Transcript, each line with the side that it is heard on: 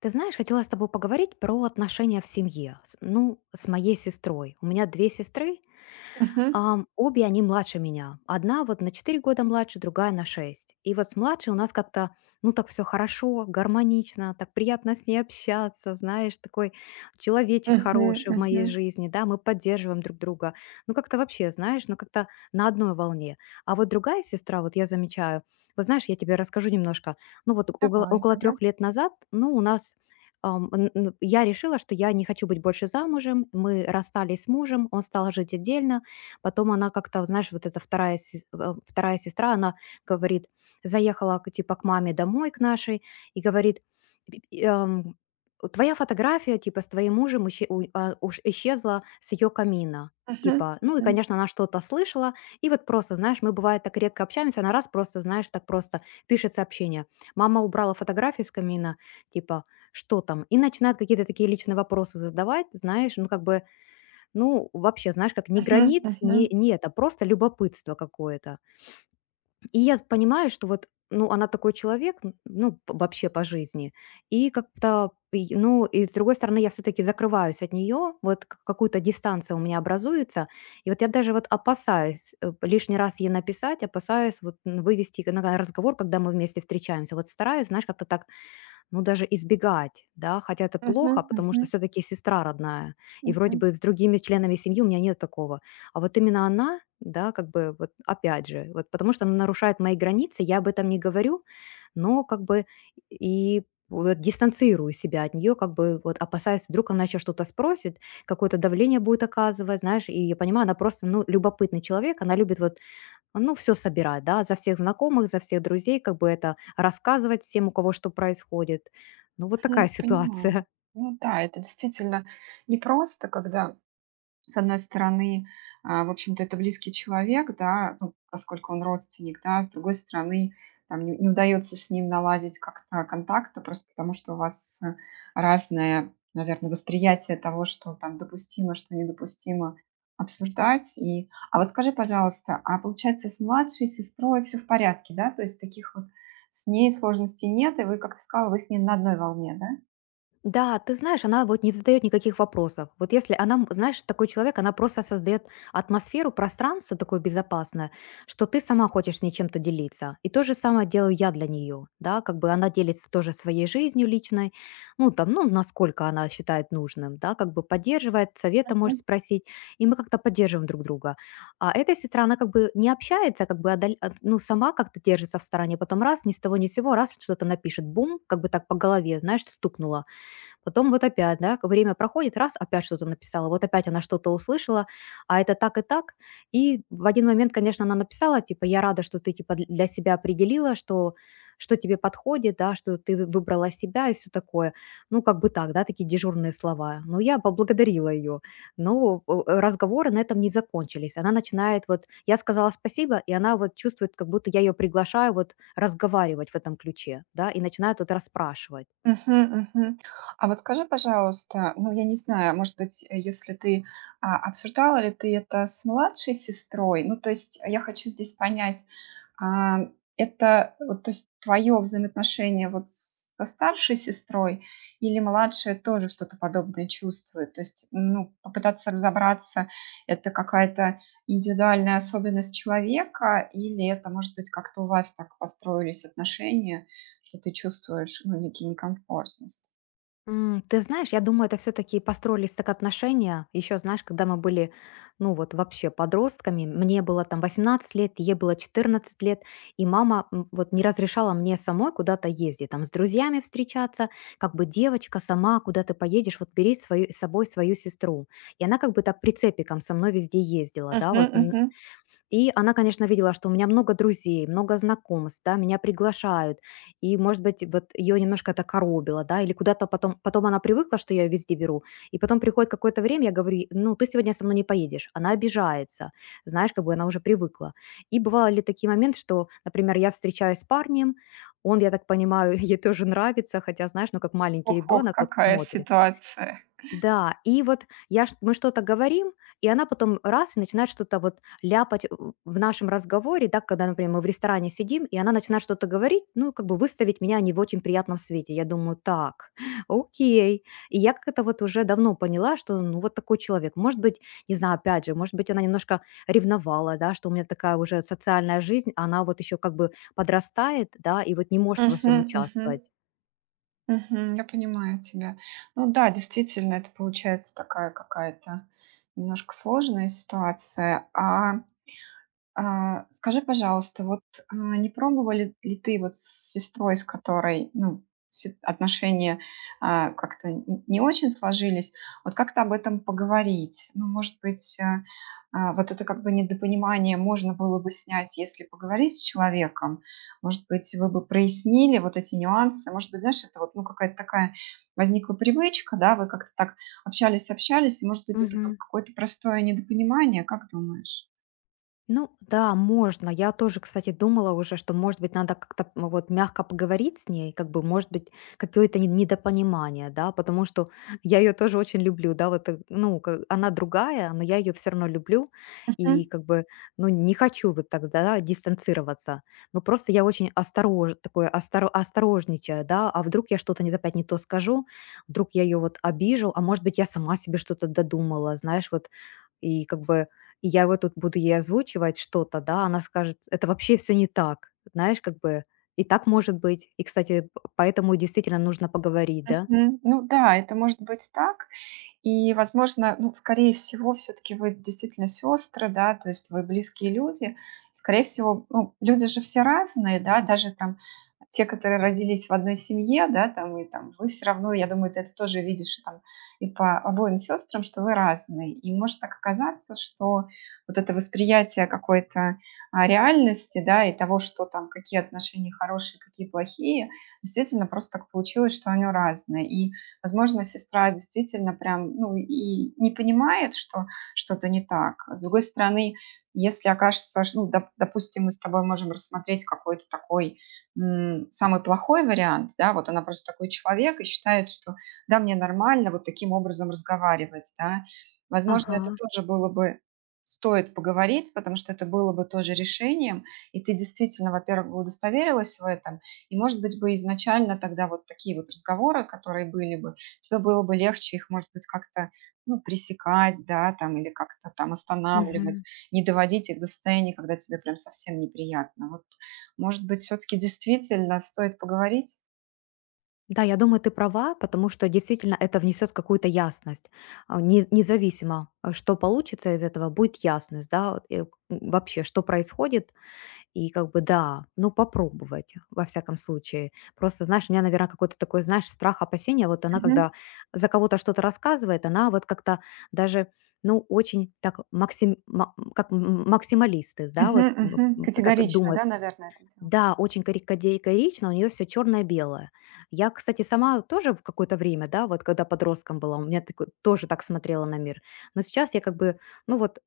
left: Ты знаешь, хотела с тобой поговорить про отношения в семье. Ну, с моей сестрой. У меня две сестры.
right: Мгм.
left: Обе они младше меня. Одна вот на 4 года младше, другая на шесть. И вот с младшей у нас как-то, ну, так все хорошо, гармонично, так приятно с ней общаться, знаешь, такой человечек
right: Мгм.
left: хороший в
right: Мгм.
left: моей жизни, да, мы поддерживаем друг друга. Ну, как-то вообще, знаешь, ну, как-то на одной волне. А вот другая сестра, вот я замечаю, вот знаешь, я тебе расскажу немножко. Ну, вот около,
right: Давай,
left: около
right: ага.
left: трех лет назад, ну, у нас я решила, что я не хочу быть больше замужем. Мы расстались с мужем, он стал жить отдельно. Потом она как-то, знаешь, вот эта вторая, вторая сестра, она говорит, заехала типа к маме домой, к нашей, и говорит: «Пи- пи- эм, Твоя фотография типа с твоим мужем уж исчезла с ее камина».
right: Мгм.
left: Типа, ну и,
right: Мгм.
left: конечно, она что-то слышала, и вот просто, знаешь, мы бывает так редко общаемся, она раз просто, знаешь, так просто пишет сообщение. Мама убрала фотографию с камина, типа, что там? И начинает какие-то такие личные вопросы задавать, знаешь, ну как бы, ну, вообще, знаешь, как ни
right: Мгм.
left: границ,
right: Мгм.
left: ни нет, а просто любопытство какое-то. И я понимаю, что вот, ну, она такой человек, вообще по жизни. И как-то, ну, и с другой стороны, я все-таки закрываюсь от нее, вот какую-то дистанцию у меня образуется. И вот я даже вот опасаюсь лишний раз ей написать, опасаюсь вот вывести на разговор, когда мы вместе встречаемся. Вот стараюсь, знаешь, как-то так, ну, даже избегать, да, хотя это
right: Мгм.
left: плохо, потому что
right: Мгм.
left: все-таки сестра родная, и вроде
right: Мгм.
left: бы с другими членами семьи у меня нет такого. А вот именно она, да, как бы вот опять же, вот потому что она нарушает мои границы, я об этом не говорю, но как бы и вот дистанцирую себя от нее, как бы вот опасаясь, вдруг она еще что-то спросит, какое-то давление будет оказывать, знаешь, и я понимаю, она просто, ну, любопытный человек, она любит вот, ну, все собирать, да, за всех знакомых, за всех друзей, как бы это рассказывать всем, у кого что происходит. Ну, вот такая
right: М,
left: ситуация.
right: понимаю. Ну да, это действительно непросто, когда с одной стороны, в общем-то, это близкий человек, да, ну, поскольку он родственник, да, с другой стороны, там не удается с ним наладить как-то контакта, просто потому что у вас разное, наверное, восприятие того, что там допустимо, что недопустимо обсуждать. А вот скажи, пожалуйста, а получается с младшей сестрой все в порядке, да? То есть таких вот с ней сложностей нет, и вы, как ты сказала, вы с ней на одной волне, да?
left: Да, ты знаешь, она вот не задает никаких вопросов. Вот если она, знаешь, такой человек, она просто создает атмосферу, пространство такое безопасное, что ты сама хочешь с ней чем-то делиться. И то же самое делаю я для нее, да, как бы она делится тоже своей жизнью личной, ну там, ну насколько она считает нужным, да, как бы поддерживает, совета можешь спросить, и мы как-то поддерживаем друг друга. А эта сестра, она как бы не общается, как бы, ну сама как-то держится в стороне, потом раз, ни с того ни с сего, раз что-то напишет, бум, как бы так по голове, знаешь, стукнула. Потом вот опять, да, время проходит, раз, опять что-то написала, вот опять она что-то услышала, а это так и так. И в один момент, конечно, она написала, типа: «Я рада, что ты, типа, для себя определила, что, что тебе подходит, да, что ты выбрала себя и все такое». Ну, как бы так, да, такие дежурные слова. Но я поблагодарила ее. Но разговоры на этом не закончились. Она начинает вот, я сказала спасибо, и она вот чувствует, как будто я ее приглашаю вот разговаривать в этом ключе, да, и начинает вот расспрашивать.
right: Мгм, мгм. А вот скажи, пожалуйста, ну, я не знаю, может быть, если ты, обсуждала ли ты это с младшей сестрой? Ну, то есть я хочу здесь понять, а, это вот, то есть твое взаимоотношение вот с со старшей сестрой или младшая тоже что-то подобное чувствует? То есть, ну, попытаться разобраться, это какая-то индивидуальная особенность человека или это, может быть, как-то у вас так построились отношения, что ты чувствуешь, ну, некий некомфортность.
left: Ты знаешь, я думаю, это все таки построились так отношения. Еще знаешь, когда мы были, ну, вот вообще подростками, мне было там 18 лет, ей было 14 лет, и мама, вот не разрешала мне самой куда-то ездить, там, с друзьями встречаться, как бы девочка сама, куда ты поедешь, вот бери свою, с собой свою сестру. И она как бы так прицепиком со мной везде ездила, да,
right: Мгм,
left: вот
right: мгм.
left: и она, конечно, видела, что у меня много друзей, много знакомств, да, меня приглашают. И, может быть, вот ее немножко это коробило, да, или куда-то потом, потом она привыкла, что я ее везде беру. И потом приходит какое-то время, я говорю: Ну, ты сегодня со мной не поедешь». Она обижается, знаешь, как бы она уже привыкла. И бывало ли такие моменты, что, например, я встречаюсь с парнем, он, я так понимаю, ей тоже нравится, хотя, знаешь, ну, как маленький
right: Ох, ох,
left: ребенок вот
right: какая
left: смотрит.
right: ситуация.
left: Да, и вот я ш мы что-то говорим, и она потом раз и начинает что-то вот ляпать в нашем разговоре, да, когда, например, мы в ресторане сидим, и она начинает что-то говорить, ну, как бы выставить меня не в очень приятном свете. Я думаю: "Так, окей". И я как это вот уже давно поняла, что, ну, вот такой человек. Может быть, не знаю, опять же, может быть, она немножко ревновала, да, что у меня такая уже социальная жизнь, а она вот еще как бы подрастает, да, и вот не может во
right: Мгм,
left: всем
right: мгм,
left: участвовать.
right: мгм. Я понимаю тебя. Ну да, действительно, это получается такая какая-то немножко сложная ситуация. А, скажи, пожалуйста, вот, не пробовали ли ты вот с сестрой, с которой, ну, се отношения, как-то н не очень сложились, вот как-то об этом поговорить? Ну, может быть, вот это как бы недопонимание можно было бы снять, если поговорить с человеком. Может быть, вы бы прояснили вот эти нюансы. Может быть, знаешь, это вот, ну, какая-то такая возникла привычка, да, вы как-то так общались-общались, и, может быть, это как какое-то простое недопонимание, как думаешь?
left: Ну да, можно. Я тоже, кстати, думала уже, что, может быть, надо как-то вот мягко поговорить с ней, как бы, может быть, какое-то недопонимание, да, потому что я ее тоже очень люблю, да, вот, ну, она другая, но я ее все равно люблю, и как бы, ну, не хочу вот тогда да, дистанцироваться, но просто я очень осторож, такое осторожничаю, да, а вдруг я что-то не, опять не то скажу, вдруг я ее вот обижу, а может быть, я сама себе что-то додумала, знаешь, вот, и как бы и я вот тут буду ей озвучивать что-то, да, она скажет: "Это вообще все не так". Знаешь, как бы и так может быть. И, кстати, п поэтому действительно нужно поговорить, да.
right: Мгм. Ну да, это может быть так. И, возможно, ну, скорее всего, все-таки вы действительно сестры, да, то есть вы близкие люди. Скорее всего, ну, люди же все разные, да, даже там те, которые родились в одной семье, да, там и там вы все равно, я думаю, ты это тоже видишь и там и по обоим сестрам, что вы разные. И может так оказаться, что вот это восприятие какой-то реальности, да, и того, что там какие отношения хорошие, какие плохие, действительно просто так получилось, что они разные. Возможно, сестра действительно прям, ну, и не понимает, что что-то не так. С другой стороны, если окажется, ну, допустим, мы с тобой можем рассмотреть какой-то такой самый плохой вариант, да, вот она просто такой человек и считает, что да, мне нормально вот таким образом разговаривать, да. Возможно, это
left: Ага,
right: тоже было бы стоит поговорить, потому что это было бы тоже решением, и ты действительно, во-первых, бы удостоверилась в этом, и, может быть, бы изначально тогда вот такие вот разговоры, которые были бы, тебе было бы легче их, может быть, как-то, ну, пресекать, да, там, или как-то там останавливать,
left: мгм.
right: не доводить их до состояния, когда тебе прям совсем неприятно. Вот, может быть, все-таки действительно стоит поговорить?
left: Да, я думаю, ты права, потому что действительно это внесет какую-то ясность. Не независимо, что получится из этого, будет ясность, да, вот, вообще, что происходит. И как бы да, ну попробовать, во всяком случае. Просто, знаешь, у меня, наверное, какой-то такой, знаешь, страх, опасения. Вот она,
right: Мгм.
left: когда за кого-то что-то рассказывает, она вот как-то даже, ну, очень так максим, максималисты, да,
right: Мгм.
left: вот м,
right: Мгм.
left: м, так
right: Категорично,
left: думают,
right: да, наверное, это дело?
left: да, очень коричневая, у нее все черно белое. Я, кстати, сама тоже в какое-то время, да, вот когда подростком была, у меня такой тоже так смотрела на мир. Но сейчас я как бы, ну вот,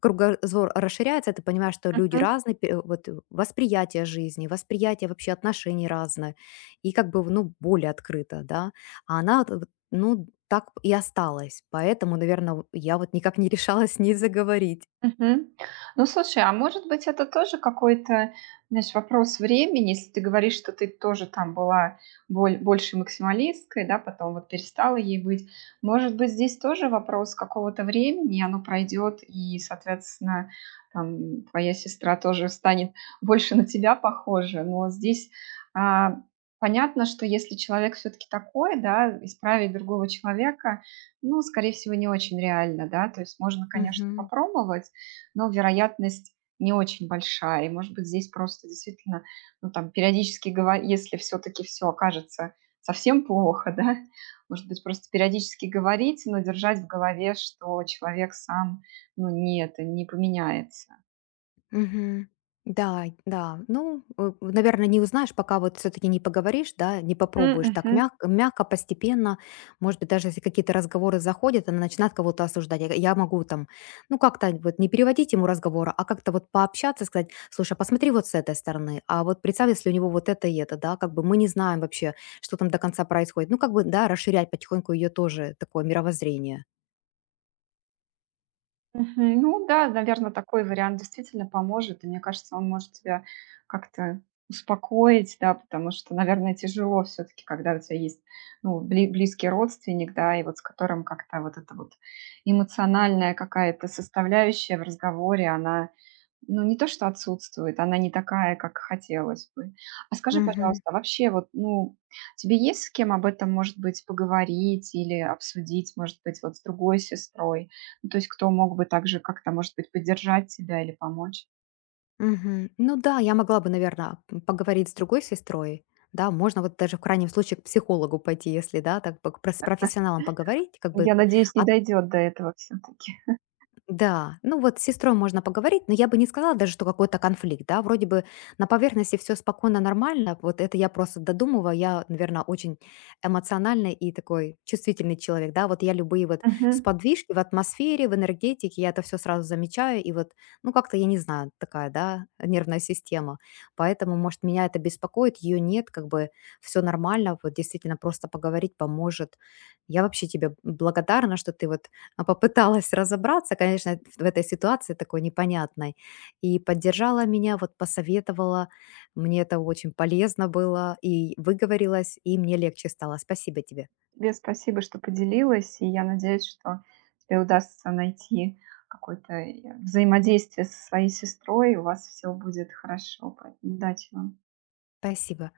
left: кругозор расширяется, ты понимаешь, что люди разные, восприятие жизни, восприятие вообще отношений разное, и как бы, ну, более открыто, да. А она вот, ну, так и осталась. Поэтому, наверное, я вот никак не решалась с ней заговорить.
right: Мгм. Ну, слушай, а может быть, это тоже какой-то, знаешь, вопрос времени, если ты говоришь, что ты тоже там была больше максималисткой, да, потом вот перестала ей быть. Может быть, здесь тоже вопрос какого-то времени, оно пройдет, и, соответственно, там, твоя сестра тоже станет больше на тебя похожа. Но здесь а, понятно, что если человек все-таки такой, да, исправить другого человека, ну, скорее всего, не очень реально, да, то есть можно, конечно,
left: Мгм.
right: попробовать, но вероятность не очень большая. И, может быть, здесь просто действительно, ну, там, периодически, если все-таки все окажется совсем плохо, да, может быть, просто периодически говорить, но держать в голове, что человек сам, ну, не это, не поменяется.
left: Мгм. Да, да. Ну, наверное, не узнаешь, пока вот все-таки не поговоришь, да, не попробуешь так
right: Мгм.
left: мягко, мягко, постепенно. Может быть, даже если какие-то разговоры заходят, она начинает кого-то осуждать. Я могу там, ну, как-то вот не переводить ему разговора, а как-то вот пообщаться, сказать, слушай, а посмотри вот с этой стороны, а вот представь, если у него вот это и это, да, как бы мы не знаем вообще, что там до конца происходит. Ну, как бы, да, расширять потихоньку ее тоже такое мировоззрение.
right: Мгм. Ну да, наверное, такой вариант действительно поможет. И мне кажется, он может тебя как-то успокоить, да, потому что, наверное, тяжело все таки когда у тебя есть, ну, близкий родственник, да, и вот с которым как-то вот эта вот эмоциональная какая-то составляющая в разговоре, она ну, не то, что отсутствует, она не такая, как хотелось бы. А скажи, пожалуйста, а вообще вот, ну, тебе есть с кем об этом, может быть, поговорить или обсудить, может быть, вот с другой сестрой? Ну, то есть кто мог бы также как-то, может быть, поддержать тебя или помочь?
left: Мгм. Ну да, я могла бы, наверное, поговорить с другой сестрой. Да, можно вот даже в крайнем случае к психологу пойти, если, да, так с профессионалом поговорить, как бы
right: Я надеюсь, не
left: а
right: дойдет до этого все-таки.
left: да, ну вот с сестрой можно поговорить, но я бы не сказала даже, что какой-то конфликт, да, вроде бы на поверхности все спокойно, нормально, вот это я просто додумываю, я, наверное, очень эмоциональный и такой чувствительный человек, да, вот я любые вот
right: Мгм.
left: сподвижки в атмосфере, в энергетике, я это все сразу замечаю, и вот, ну как-то, я не знаю, такая, да, нервная система, поэтому, может, меня это беспокоит, ее нет, как бы все нормально, вот действительно просто поговорить поможет. Я вообще тебе благодарна, что ты вот попыталась разобраться, конечно, в этой ситуации такой непонятной, и поддержала меня, вот посоветовала. Мне это очень полезно было, и выговорилась, и мне легче стало. Спасибо тебе.
right: Тебе спасибо, что поделилась, и я надеюсь, что тебе удастся найти какое-то взаимодействие со своей сестрой, и у вас все будет хорошо. Поэтому удачи вам.
left: Спасибо.